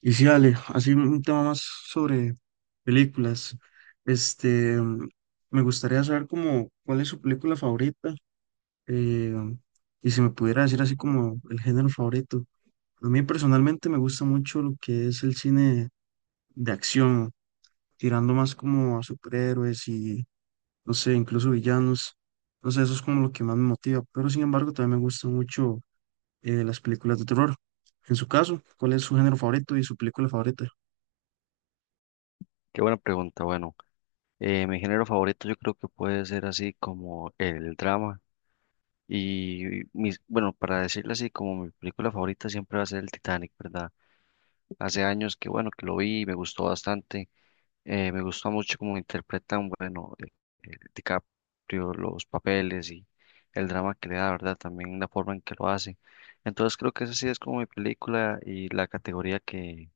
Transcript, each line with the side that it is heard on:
right: Y sí, Ale, así un tema más sobre películas. Este, mm, Me gustaría saber como cuál es su película favorita, eh, y si me pudiera decir así como el género favorito. A mí personalmente me gusta mucho lo que es el cine de acción, tirando más como a superhéroes y, no sé, incluso villanos. No sé, eso es como lo que más me motiva. Pero sin embargo, también me gustan mucho las películas de terror. En su caso, ¿cuál es su género favorito y su película favorita?
left: Qué buena pregunta. Bueno, mi género favorito yo creo que puede ser así como el drama. Y bueno, para decirlo así, como mi película favorita siempre va a ser el Titanic, ¿verdad? Hace años que bueno, que lo vi y me gustó bastante. Me gustó mucho cómo interpretan, bueno, DiCaprio, los papeles y el drama que le da, ¿verdad? También la forma en que lo hace. Entonces creo que esa sí es como mi película y la categoría que,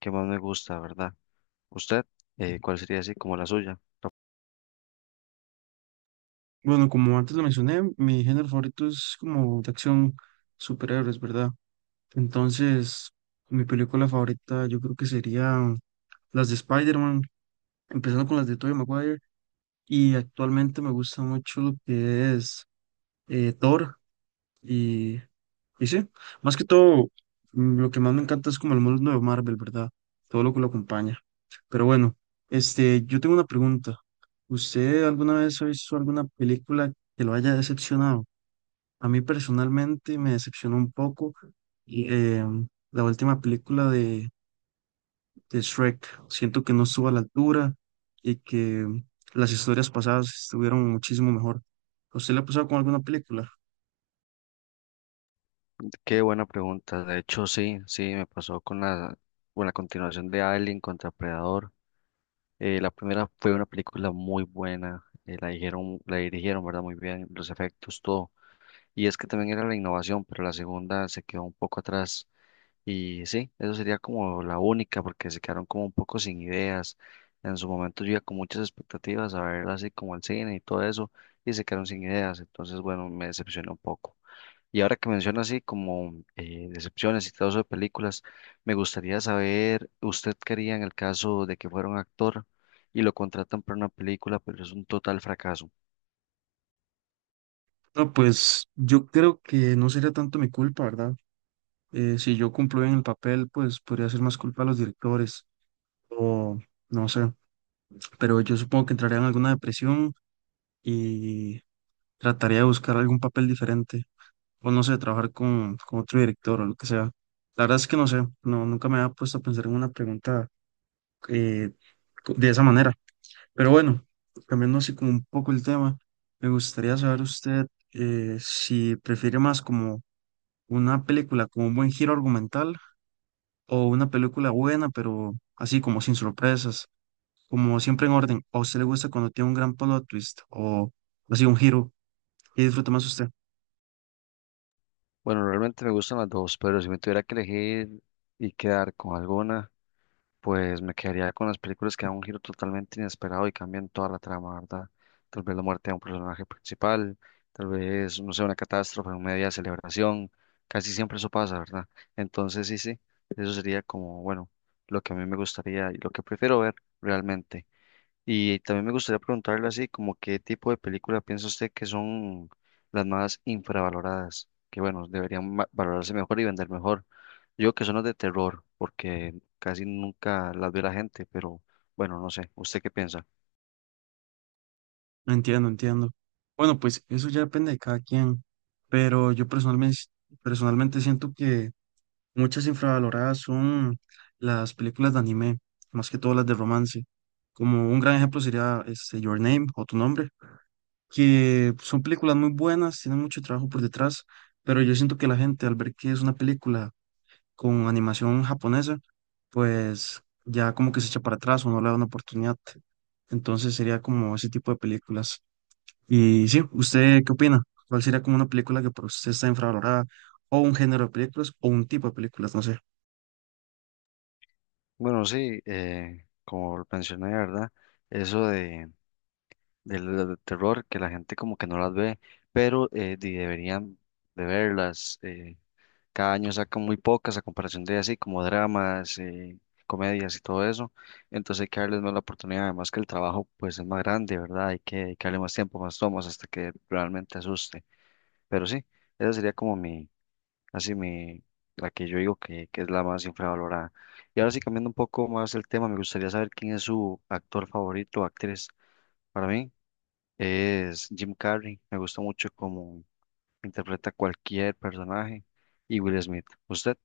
left: que más me gusta, ¿verdad? ¿Usted, cuál sería así como la suya?
right: Bueno, como antes lo mencioné, mi género favorito es como de acción, superhéroes, ¿verdad? Entonces, mi película favorita yo creo que serían las de Spider-Man, empezando con las de Tobey Maguire, y actualmente me gusta mucho lo que es Thor, y, y sí, más que todo, lo que más me encanta es como el mundo de Marvel, ¿verdad? Todo lo que lo acompaña. Pero bueno, este, yo tengo una pregunta. ¿Usted alguna vez ha visto alguna película que lo haya decepcionado? A mí personalmente me decepcionó un poco y, la última película de Shrek. Siento que no estuvo a la altura y que las historias pasadas estuvieron muchísimo mejor. ¿A usted le ha pasado con alguna película?
left: Qué buena pregunta. De hecho, sí, sí, me pasó con con la continuación de Alien contra Predador. La primera fue una película muy buena. La dijeron, la dirigieron, ¿verdad? Muy bien, los efectos, todo. Y es que también era la innovación, pero la segunda se quedó un poco atrás. Y sí, eso sería como la única, porque se quedaron como un poco sin ideas. En su momento yo iba con muchas expectativas a ver así como el cine y todo eso, y se quedaron sin ideas. Entonces, bueno, me decepcionó un poco. Y ahora que menciona así como decepciones y todo eso de películas, me gustaría saber, ¿usted quería en el caso de que fuera un actor y lo contratan para una película, pero es un total fracaso?
right: No, pues yo creo que no sería tanto mi culpa, ¿verdad? Si yo cumplo bien el papel, pues podría ser más culpa a los directores o no sé, pero yo supongo que entraría en alguna depresión y trataría de buscar algún papel diferente. O no sé, trabajar con otro director o lo que sea. La verdad es que no sé, no, nunca me había puesto a pensar en una pregunta eh, de esa manera. Pero bueno, cambiando así como un poco el tema, me gustaría saber usted, si prefiere más como una película con un buen giro argumental o una película buena, pero así como sin sorpresas, como siempre en orden. ¿O a usted le gusta cuando tiene un gran plot twist o así un giro y disfruta más usted?
left: Bueno, realmente me gustan las dos, pero si me tuviera que elegir y quedar con alguna... Pues me quedaría con las películas que dan un giro totalmente inesperado y cambian toda la trama, ¿verdad? Tal vez la muerte de un personaje principal, tal vez, no sé, una catástrofe, una media celebración, casi siempre eso pasa, ¿verdad? Entonces, sí, sí, eso sería como, bueno, lo que a mí me gustaría y lo que prefiero ver realmente. Y también me gustaría preguntarle así, como qué tipo de película piensa usted que son las más infravaloradas, que bueno, deberían valorarse mejor y vender mejor. Yo que son las de terror, porque casi nunca las ve la gente, pero bueno, no sé, ¿usted qué piensa?
right: Entiendo, entiendo. Bueno, pues eso ya depende de cada quien, pero yo personalmente siento que muchas infravaloradas son las películas de anime, más que todas las de romance. Como un gran ejemplo sería este, Your Name o Tu Nombre, que son películas muy buenas, tienen mucho trabajo por detrás, pero yo siento que la gente al ver que es una película con animación japonesa, pues ya como que se echa para atrás o no le da una oportunidad. Entonces sería como ese tipo de películas. Y sí, ¿usted qué opina? ¿Cuál sería como una película que para usted está infravalorada? ¿O un género de películas? ¿O un tipo de películas? No sé.
left: Bueno, sí, como lo mencioné, ¿verdad? Eso de, Del las terror, que la gente como que no las ve, pero deberían de verlas. Cada año sacan muy pocas a comparación de así como dramas, comedias y todo eso. Entonces hay que darles más la oportunidad, además que el trabajo pues es más grande, ¿verdad? Hay que dedicarle más tiempo, más tomas hasta que realmente asuste. Pero sí, esa sería como así la que yo digo que es la más infravalorada. Y ahora sí, cambiando un poco más el tema, me gustaría saber quién es su actor favorito o actriz. Para mí es Jim Carrey, me gusta mucho cómo interpreta cualquier personaje y Will Smith. ¿Usted?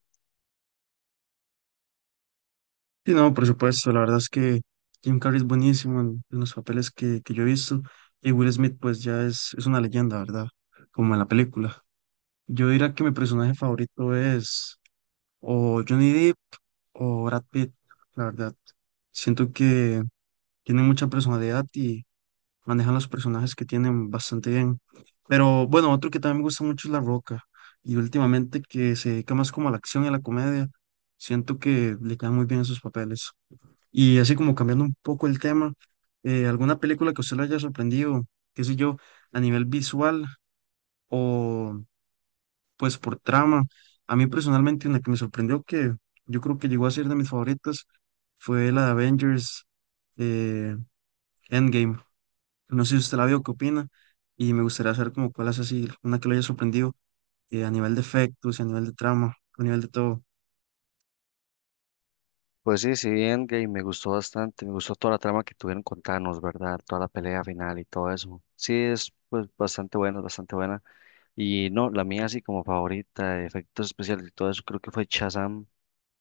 right: Sí, no, por supuesto. La verdad es que Jim Carrey es buenísimo en los papeles que yo he visto. Y Will Smith, pues ya es una leyenda, ¿verdad? Como en la película. Yo diría que mi personaje favorito es o Johnny Depp o Brad Pitt, la verdad. Siento que tienen mucha personalidad y manejan los personajes que tienen bastante bien. Pero bueno, otro que también me gusta mucho es La Roca. Y últimamente que se dedica más como a la acción y a la comedia, siento que le quedan muy bien esos papeles. Y así como cambiando un poco el tema, ¿alguna película que a usted le haya sorprendido, qué sé yo, a nivel visual o pues por trama? A mí personalmente una que me sorprendió que yo creo que llegó a ser de mis favoritas fue la de Avengers eh, Endgame. No sé si usted la vio, qué opina. Y me gustaría saber como cuál es así, una que lo haya sorprendido, a nivel de efectos, y a nivel de trama, a nivel de todo.
left: Pues sí, sí, bien, gay, me gustó bastante, me gustó toda la trama que tuvieron con Thanos, ¿verdad? Toda la pelea final y todo eso. Sí, es pues bastante buena, bastante buena. Y no, la mía así como favorita, de efectos especiales y todo eso, creo que fue Shazam,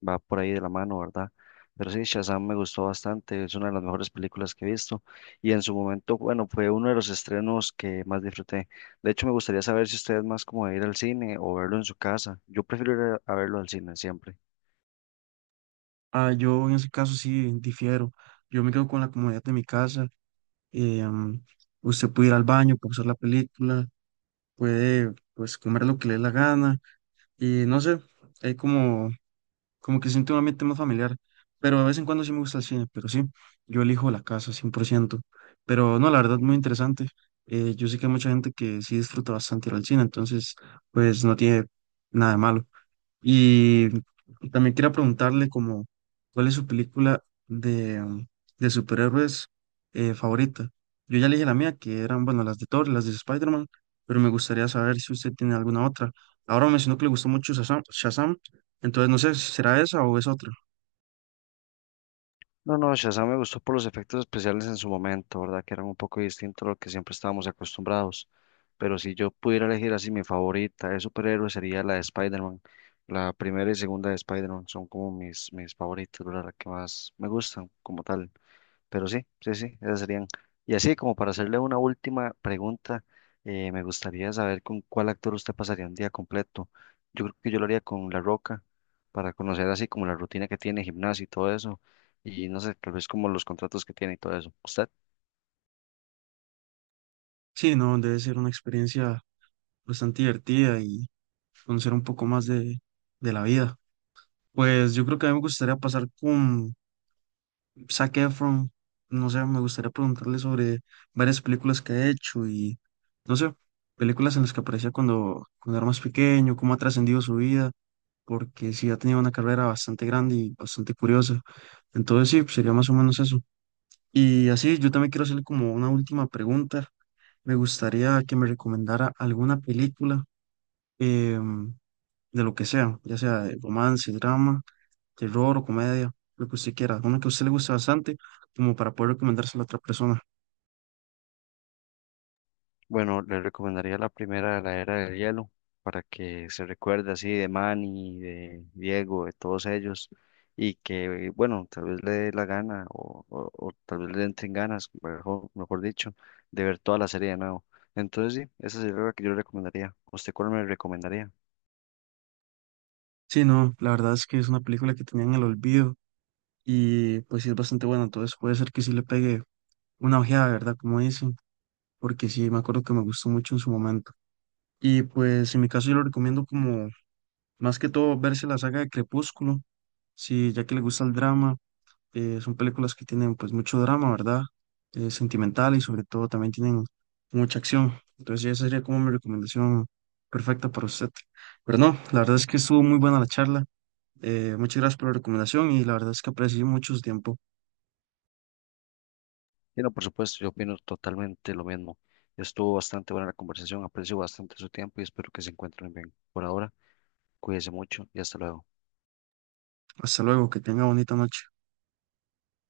left: va por ahí de la mano, ¿verdad? Pero sí, Shazam me gustó bastante, es una de las mejores películas que he visto. Y en su momento, bueno, fue uno de los estrenos que más disfruté. De hecho, me gustaría saber si usted es más como de ir al cine o verlo en su casa. Yo prefiero ir a verlo al cine siempre.
right: Ah, yo en ese caso sí difiero. Yo me quedo con la comodidad de mi casa. eh, mm, Usted puede ir al baño, puede usar la película, puede pues comer lo que le dé la gana. Y no sé, hay como que siento un ambiente más familiar, pero de vez en cuando sí me gusta el cine, pero sí, yo elijo la casa 100%. Pero no, la verdad, muy interesante. Yo sé que hay mucha gente que sí disfruta bastante ir al cine, entonces, pues no tiene nada de malo. Y también quería preguntarle como, ¿cuál es su película de de superhéroes favorita? Yo ya le dije la mía, que eran, bueno, las de Thor, las de Spider-Man, pero me gustaría saber si usted tiene alguna otra. Ahora me mencionó que le gustó mucho Shazam, entonces no sé, ¿será esa o es otra?
left: No, no, Shazam me gustó por los efectos especiales en su momento, ¿verdad? Que eran un poco distintos a lo que siempre estábamos acostumbrados. Pero si yo pudiera elegir así mi favorita de superhéroe sería la de Spider-Man. La primera y segunda de Spider-Man son como mis favoritas, ¿verdad? Las que más me gustan como tal. Pero sí, sí, sí, esas serían. Y así como para hacerle una última pregunta, me gustaría saber con cuál actor usted pasaría un día completo. Yo creo que yo lo haría con La Roca, para conocer así como la rutina que tiene, gimnasio y todo eso, y no sé, tal vez como los contratos que tiene y todo eso. ¿Usted?
right: Sí, no, debe ser una experiencia bastante divertida y conocer un poco más de la vida. Pues yo creo que a mí me gustaría pasar con Zac Efron, no sé, me gustaría preguntarle sobre varias películas que ha hecho y, no sé, películas en las que aparecía cuando era más pequeño, cómo ha trascendido su vida, porque sí ha tenido una carrera bastante grande y bastante curiosa. Entonces sí, pues, sería más o menos eso. Y así, yo también quiero hacerle como una última pregunta. Me gustaría que me recomendara alguna película, em, de lo que sea, ya sea de romance, drama, terror o comedia, lo que usted quiera, una que a usted le guste bastante, como para poder recomendársela a otra persona.
left: Bueno, le recomendaría la primera de la era del hielo para que se recuerde así de Manny, de Diego, de todos ellos y que, bueno, tal vez le dé la gana o tal vez le entren ganas, mejor dicho, de ver toda la serie de nuevo. Entonces, sí, esa sería la que yo le recomendaría. ¿Usted cuál me recomendaría?
right: Sí, no, la verdad es que es una película que tenía en el olvido y pues sí es bastante buena, entonces puede ser que sí le pegue una ojeada, ¿verdad? Como dicen, porque sí, me acuerdo que me gustó mucho en su momento. Y pues en mi caso yo lo recomiendo como más que todo verse la saga de Crepúsculo, si ya que le gusta el drama, son películas que tienen pues mucho drama, ¿verdad? Sentimental y sobre todo también tienen mucha acción. Entonces esa sería como mi recomendación perfecta para usted. Pero no, la verdad es que estuvo muy buena la charla. Muchas gracias por la recomendación y la verdad es que aprecié mucho su tiempo.
left: Y no, por supuesto, yo opino totalmente lo mismo. Estuvo bastante buena la conversación, aprecio bastante su tiempo y espero que se encuentren bien. Por ahora, cuídense mucho y hasta luego.
right: Hasta luego, que tenga bonita noche.